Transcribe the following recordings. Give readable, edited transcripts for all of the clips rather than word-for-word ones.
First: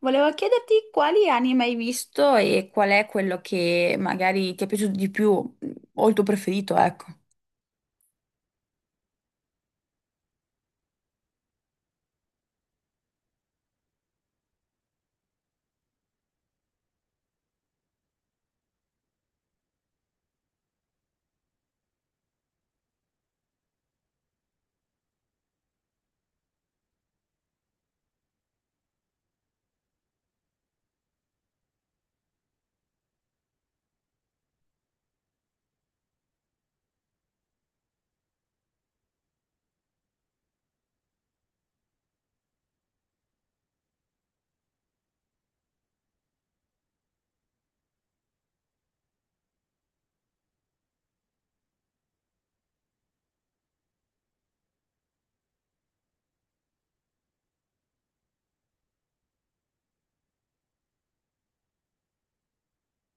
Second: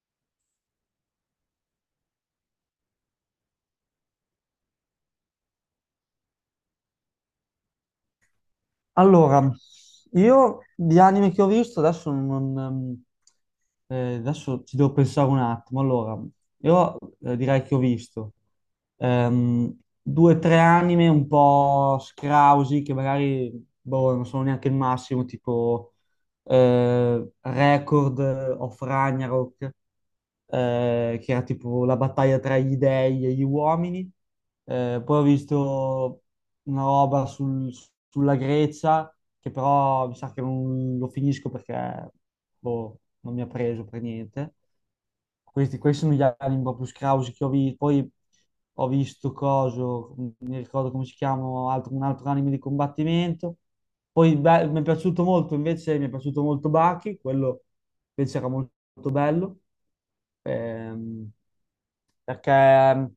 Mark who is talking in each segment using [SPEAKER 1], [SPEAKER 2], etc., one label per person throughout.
[SPEAKER 1] Volevo chiederti quali anime hai visto e qual è quello che magari ti è piaciuto di più o il tuo preferito, ecco.
[SPEAKER 2] Allora, io di anime che ho visto adesso non... adesso ci devo pensare un attimo. Allora, io direi che ho visto due o tre anime un po' scrausi che magari boh, non sono neanche il massimo, tipo Record of Ragnarok, che era tipo la battaglia tra gli dei e gli uomini. Poi ho visto una sulla Grecia, che però mi sa che non lo finisco perché boh, non mi ha preso per niente. Questi sono gli anime proprio scrausi che ho visto. Poi ho visto coso, non mi ricordo come si chiama, un altro anime di combattimento. Poi beh, mi è piaciuto molto, invece mi è piaciuto molto Baki, quello invece era molto bello, ehm, perché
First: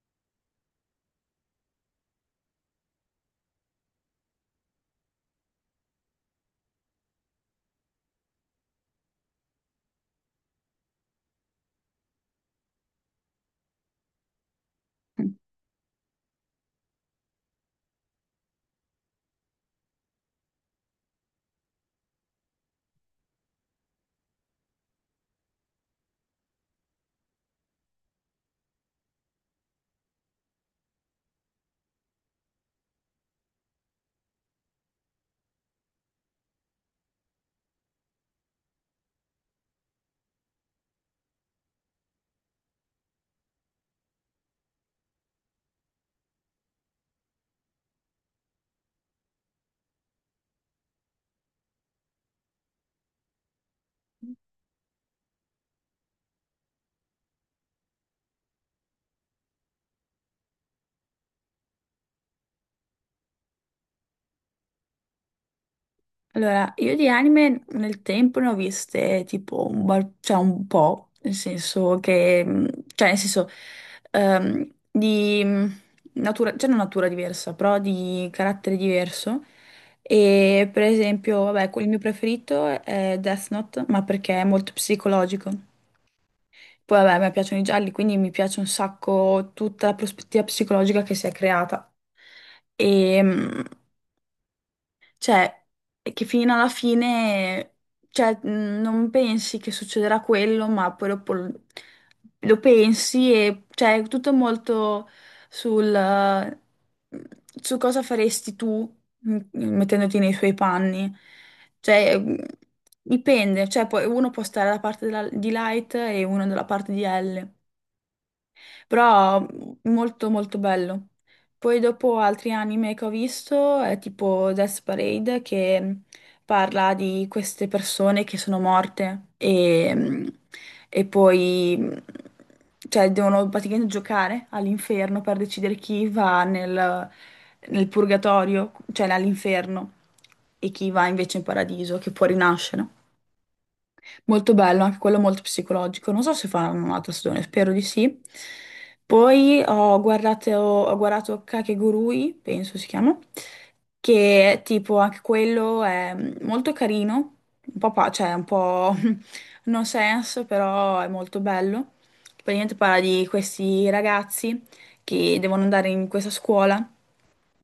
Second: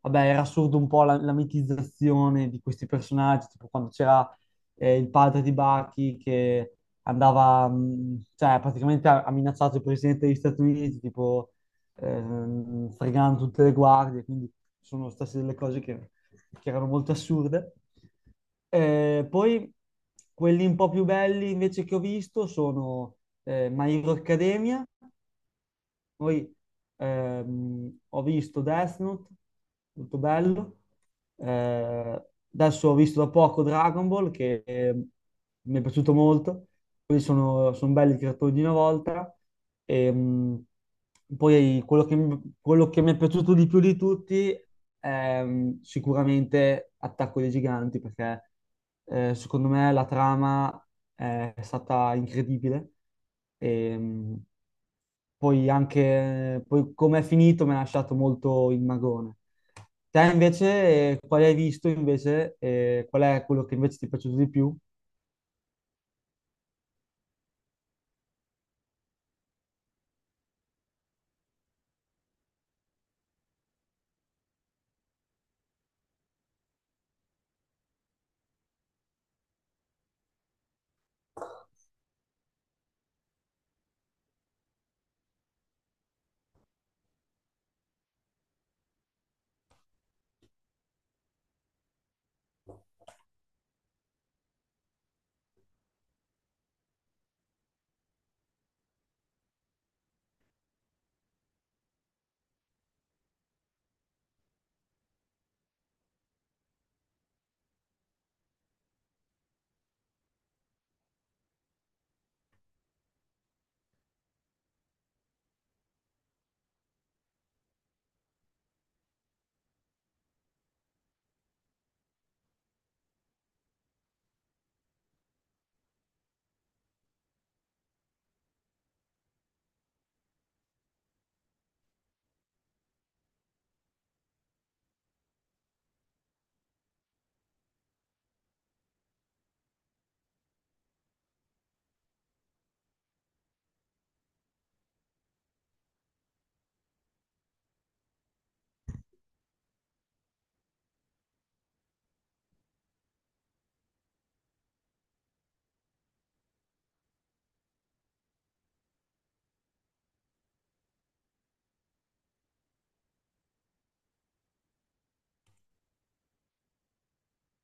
[SPEAKER 2] vabbè, era assurdo un po' la mitizzazione di questi personaggi, tipo quando c'era il padre di Bucky che andava, cioè praticamente ha minacciato il presidente degli Stati Uniti, tipo fregando tutte le guardie, quindi sono
[SPEAKER 1] Mm.
[SPEAKER 2] state delle cose che erano molto assurde. Poi quelli un po' più belli invece che ho visto sono My Hero Academia, poi ho visto Death Note, molto bello. Eh, Adesso ho visto da poco Dragon Ball, che mi è piaciuto molto. Quelli sono belli creatori di una volta. E, mh, Poi quello che, quello che mi è piaciuto di più di tutti è sicuramente Attacco dei Giganti, perché secondo me la trama è stata incredibile. E, mh, Poi anche poi come è finito mi ha lasciato molto il magone. Te invece, quale hai visto invece? Eh, qual è quello che invece ti è piaciuto di più?
[SPEAKER 1] Allora, io di anime nel tempo ne ho viste tipo cioè un po', nel senso che, cioè nel senso di natura, cioè non natura diversa, però di carattere diverso. E per esempio, vabbè, il mio preferito è Death Note, ma perché è molto psicologico. Poi vabbè, a me piacciono i gialli, quindi mi piace un sacco tutta la prospettiva psicologica che si è creata. E cioè, e che fino alla fine, cioè, non pensi che succederà quello, ma poi dopo lo pensi e cioè, è tutto molto sul su cosa faresti tu mettendoti nei suoi panni. Cioè, dipende, cioè, poi uno può stare dalla parte di Light e uno dalla parte di L. Però molto molto bello. Poi dopo altri anime che ho visto è tipo Death Parade che parla di queste persone che sono morte e poi cioè, devono praticamente giocare all'inferno per decidere chi va nel purgatorio, cioè all'inferno, e chi va invece in paradiso, che può rinascere. Molto bello, anche quello molto psicologico. Non so se faranno un'altra stagione, spero di sì. Poi ho guardato Kakegurui, penso si chiama, che tipo anche quello è molto carino, un po', cioè un po' no sense, però è molto bello. Praticamente parla di questi ragazzi che devono andare in questa scuola.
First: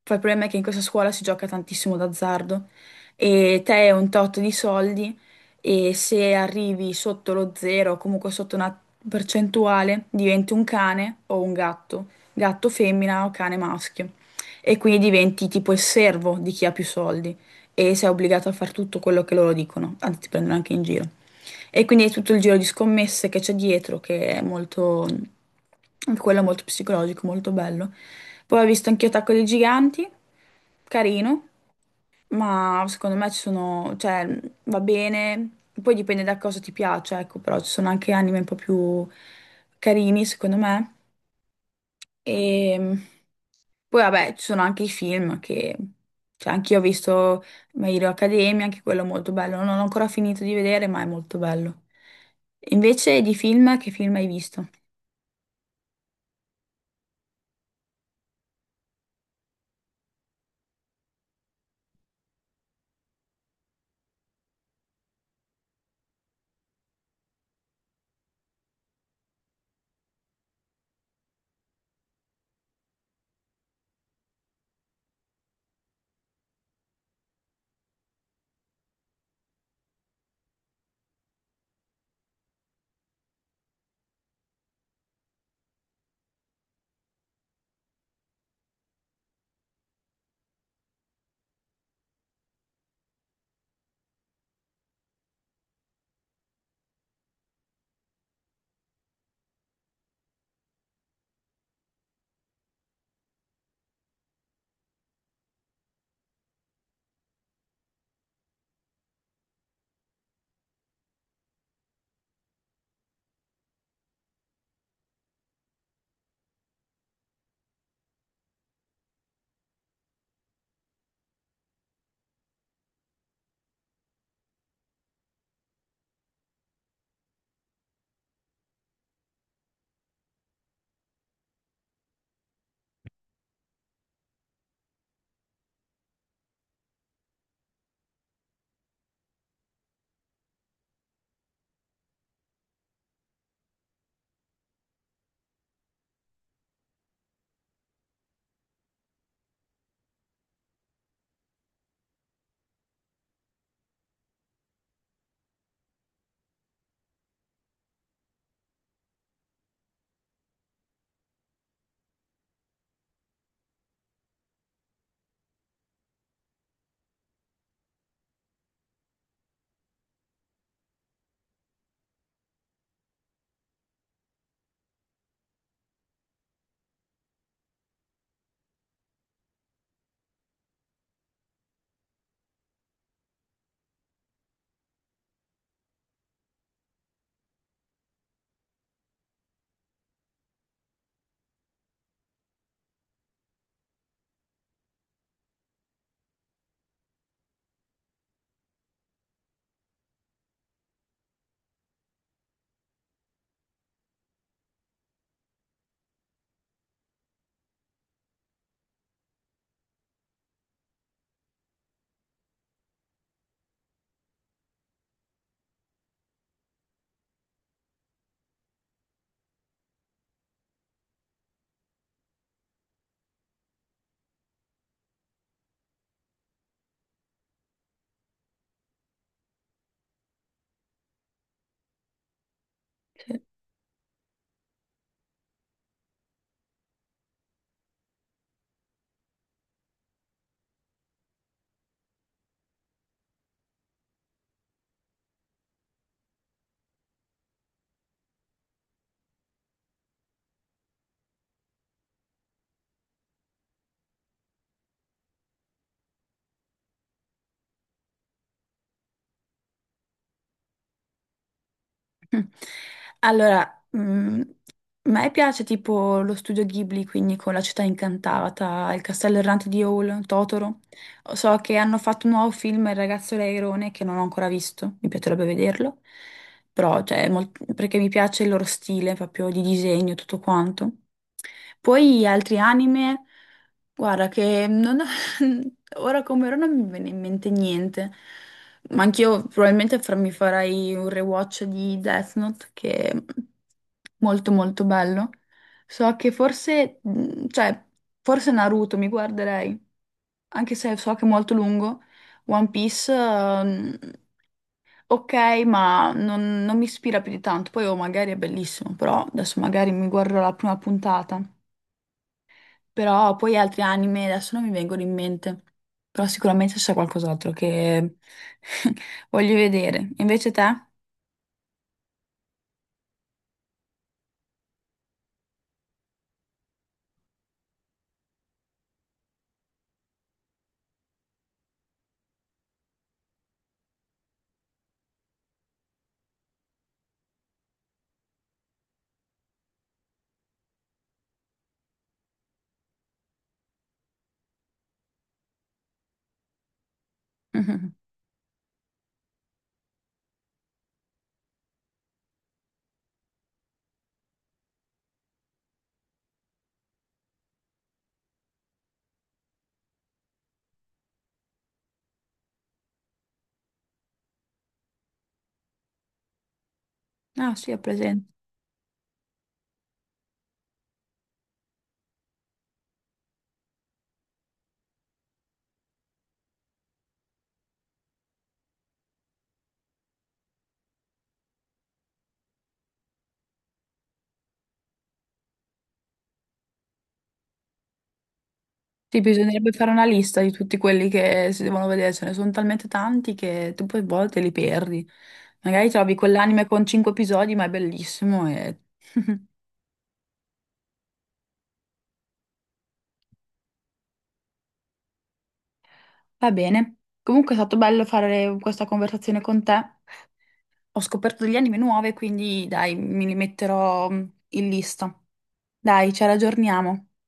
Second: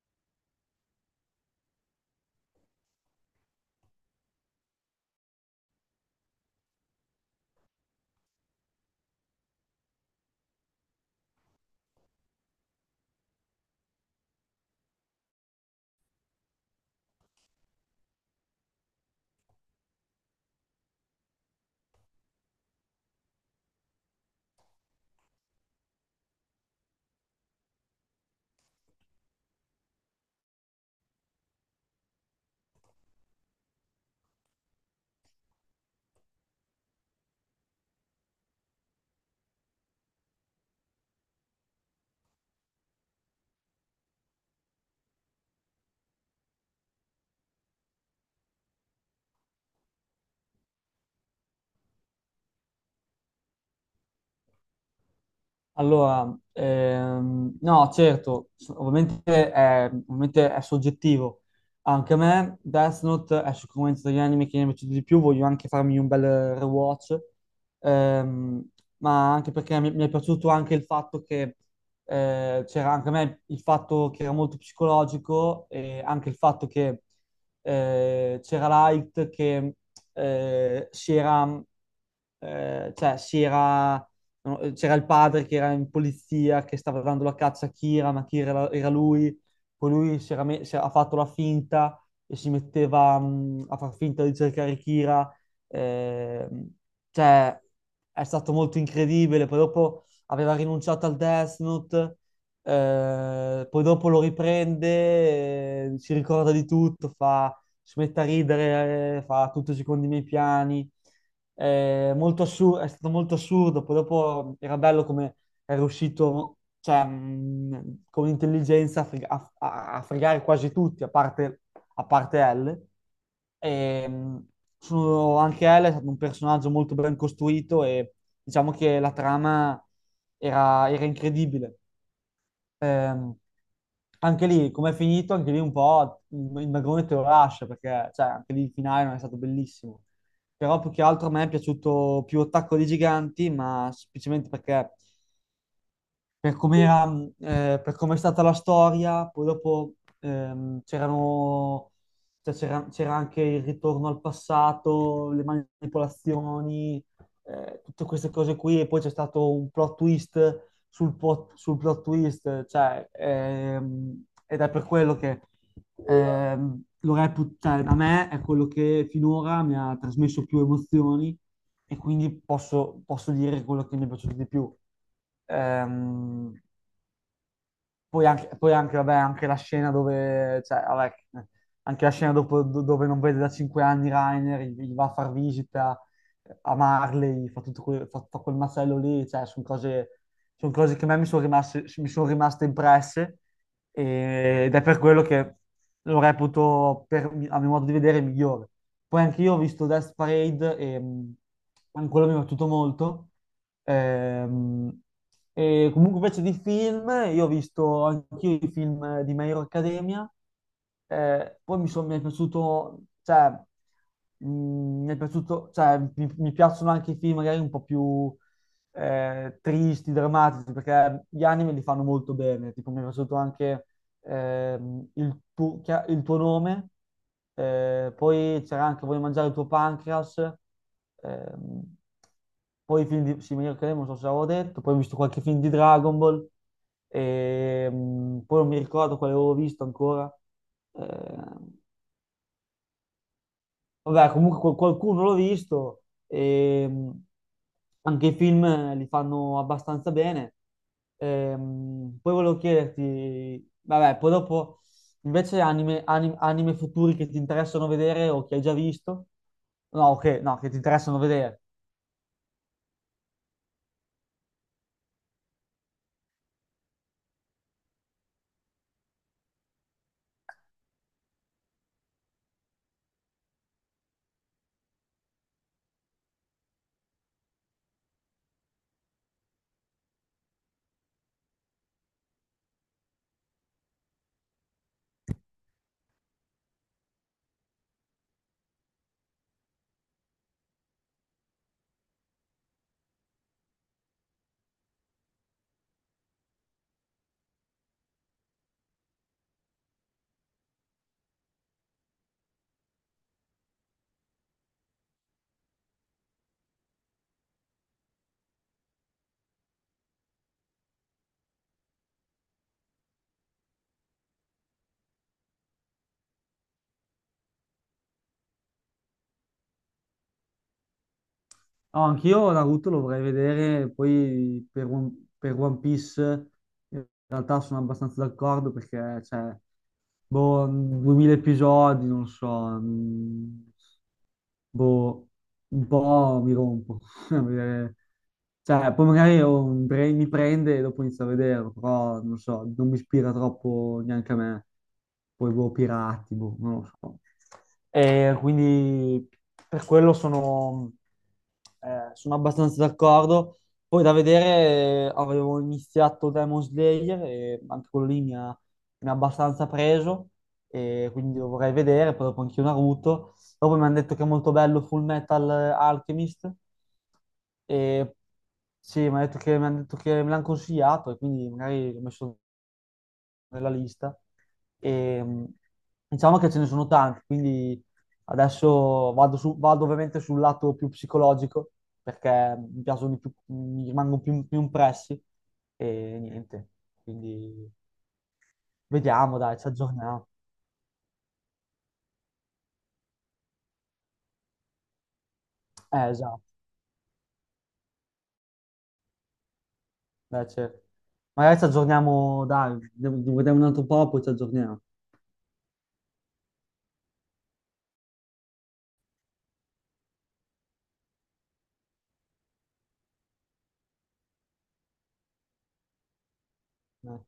[SPEAKER 1] Poi il problema è che in questa scuola si gioca tantissimo d'azzardo e te hai un tot di soldi, e se arrivi sotto lo zero o comunque sotto una percentuale diventi un cane o un gatto, gatto femmina o cane maschio, e quindi diventi tipo il servo di chi ha più soldi e sei obbligato a fare tutto quello che loro dicono, anzi ti prendono anche in giro. E quindi è tutto il giro di scommesse che c'è dietro, che è molto, anche quello è molto psicologico, molto bello. Poi ho visto anche Attacco dei Giganti, carino, ma secondo me ci sono, cioè, va bene, poi dipende da cosa ti piace, ecco, però ci sono anche anime un po' più carini, secondo me. E. Poi vabbè, ci sono anche i film che. Cioè, anch'io ho visto My Hero Academia, anche quello è molto bello. Non ho ancora finito di vedere, ma è molto bello. Invece di film, che film hai visto?
[SPEAKER 2] Allora, no, certo, ovviamente ovviamente è soggettivo. Anche a me Death Note è sicuramente degli anime che mi è piaciuto di più, voglio anche farmi un bel rewatch. Ehm, ma anche perché mi è piaciuto anche il fatto che c'era anche a me il fatto che era molto psicologico, e anche il fatto che c'era Light che si era, cioè, si era no, c'era il padre che era in polizia, che stava dando la caccia a Kira, ma Kira era lui, poi lui si era me- si era- ha fatto la finta e si metteva a far finta di cercare Kira. ehm, cioè, è stato molto incredibile, poi dopo aveva rinunciato al Death Note, poi dopo lo riprende, si ricorda di tutto, fa, si mette a ridere, fa tutto secondo i miei piani. È stato molto assurdo, poi dopo era bello come è riuscito, cioè, con intelligenza a fregare quasi tutti, a parte L. E, mh, Anche L è stato un personaggio molto ben costruito, e diciamo che la trama era incredibile. Ehm, Anche lì, come è finito, anche lì un po' il magone te lo lascia, perché cioè, anche lì il finale non è stato bellissimo. Però più che altro a me è piaciuto più Attacco dei Giganti, ma semplicemente perché per come era, per come è stata la storia. Poi dopo ehm, c'erano, cioè, c'era anche il ritorno al passato, le manipolazioni, tutte queste cose qui, e poi c'è stato un plot twist sul plot twist, cioè, ed è per quello che lo reputo, cioè, a me è quello che finora mi ha trasmesso più emozioni, e quindi posso dire quello che mi è piaciuto di più. Ehm, Poi anche, vabbè, anche la scena dove, cioè, vabbè, anche la dove non vede da cinque anni Rainer, gli va a far visita a Marley, fa tutto quel, fa quel macello lì, cioè, son cose che a me mi son rimaste impresse, ed è per quello che lo reputo, a mio modo di vedere, il migliore. Poi anche io ho visto Death Parade, e anche quello mi è piaciuto molto. Ehm, e comunque invece di film, io ho visto anch'io i film di My Hero Academia. Mi è piaciuto, mi è piaciuto, cioè, mi piacciono anche i film magari un po' più tristi, drammatici, perché gli anime li fanno molto bene, tipo mi è piaciuto anche il il tuo nome, poi c'era anche Voglio mangiare il tuo pancreas. ehm, Poi i film
[SPEAKER 1] Cioè.
[SPEAKER 2] di Simone Cremo, non so se l'avevo detto, poi ho visto qualche film di Dragon Ball, poi non mi ricordo quale avevo visto ancora. Ehm, Vabbè, comunque qualcuno l'ho visto, e anche i film li fanno abbastanza bene. Poi volevo chiederti, vabbè, poi dopo invece anime futuri che ti interessano vedere o che hai già visto? No, ok, no, che ti interessano vedere.
[SPEAKER 1] Allora, a me piace tipo lo studio Ghibli, quindi con La città incantata, Il castello errante di Howl, Totoro. So che hanno fatto un nuovo film, Il ragazzo leirone, che non ho ancora visto, mi piacerebbe vederlo, però cioè, perché mi piace il loro stile proprio di disegno, e tutto quanto. Poi altri anime, guarda che ora come ora non mi viene in mente niente. Ma anch'io probabilmente mi farei un rewatch di Death Note che è molto molto bello. So che forse, cioè, forse Naruto mi guarderei, anche se so che è molto lungo. One Piece, ok, ma non mi ispira più di tanto. Poi oh, magari è bellissimo, però adesso magari mi guarderò la prima puntata. Però poi altri anime adesso non mi vengono in mente. Però sicuramente c'è qualcos'altro che voglio vedere. Invece te?
[SPEAKER 2] No, anch'io Naruto lo vorrei vedere, poi per One Piece in realtà sono abbastanza d'accordo perché, cioè, boh, 2000 episodi, non so, mm, boh, un po' mi rompo. a vedere- Cioè, poi magari mi prende e dopo inizio a vederlo, però non so, non mi ispira troppo neanche a me. Poi boh, pirati, boh, non lo so.
[SPEAKER 1] Mhm.
[SPEAKER 2] E quindi per quello sono, sono abbastanza d'accordo. Poi da vedere, avevo iniziato Demon Slayer, e anche quello lì mi ha abbastanza preso, e quindi lo vorrei vedere, poi dopo anche io Naruto. Dopo mi hanno detto che è molto bello Full Metal Alchemist.
[SPEAKER 1] Ah, sì, ho
[SPEAKER 2] E
[SPEAKER 1] presente.
[SPEAKER 2] sì, mi hanno detto che me l'hanno consigliato, e quindi magari l'ho messo nella lista. E, mh, diciamo che ce ne sono tanti, quindi adesso vado ovviamente sul lato più psicologico perché mi piacciono di più, mi più impressi, e niente. Quindi
[SPEAKER 1] Sì,
[SPEAKER 2] vediamo, dai, ci
[SPEAKER 1] bisognerebbe fare una
[SPEAKER 2] aggiorniamo.
[SPEAKER 1] lista di tutti quelli che si devono vedere. Ce ne sono talmente tanti che tu poi a volte li perdi. Magari trovi
[SPEAKER 2] Esatto.
[SPEAKER 1] quell'anime con cinque episodi, ma è bellissimo e.
[SPEAKER 2] Beh, certo. Magari ci aggiorniamo, dai, vediamo un altro po', poi ci aggiorniamo.
[SPEAKER 1] Va bene. Comunque è stato bello fare questa conversazione con te. Ho scoperto degli anime nuove, quindi dai, mi li metterò in lista. Dai, ci raggiorniamo.
[SPEAKER 2] Dai.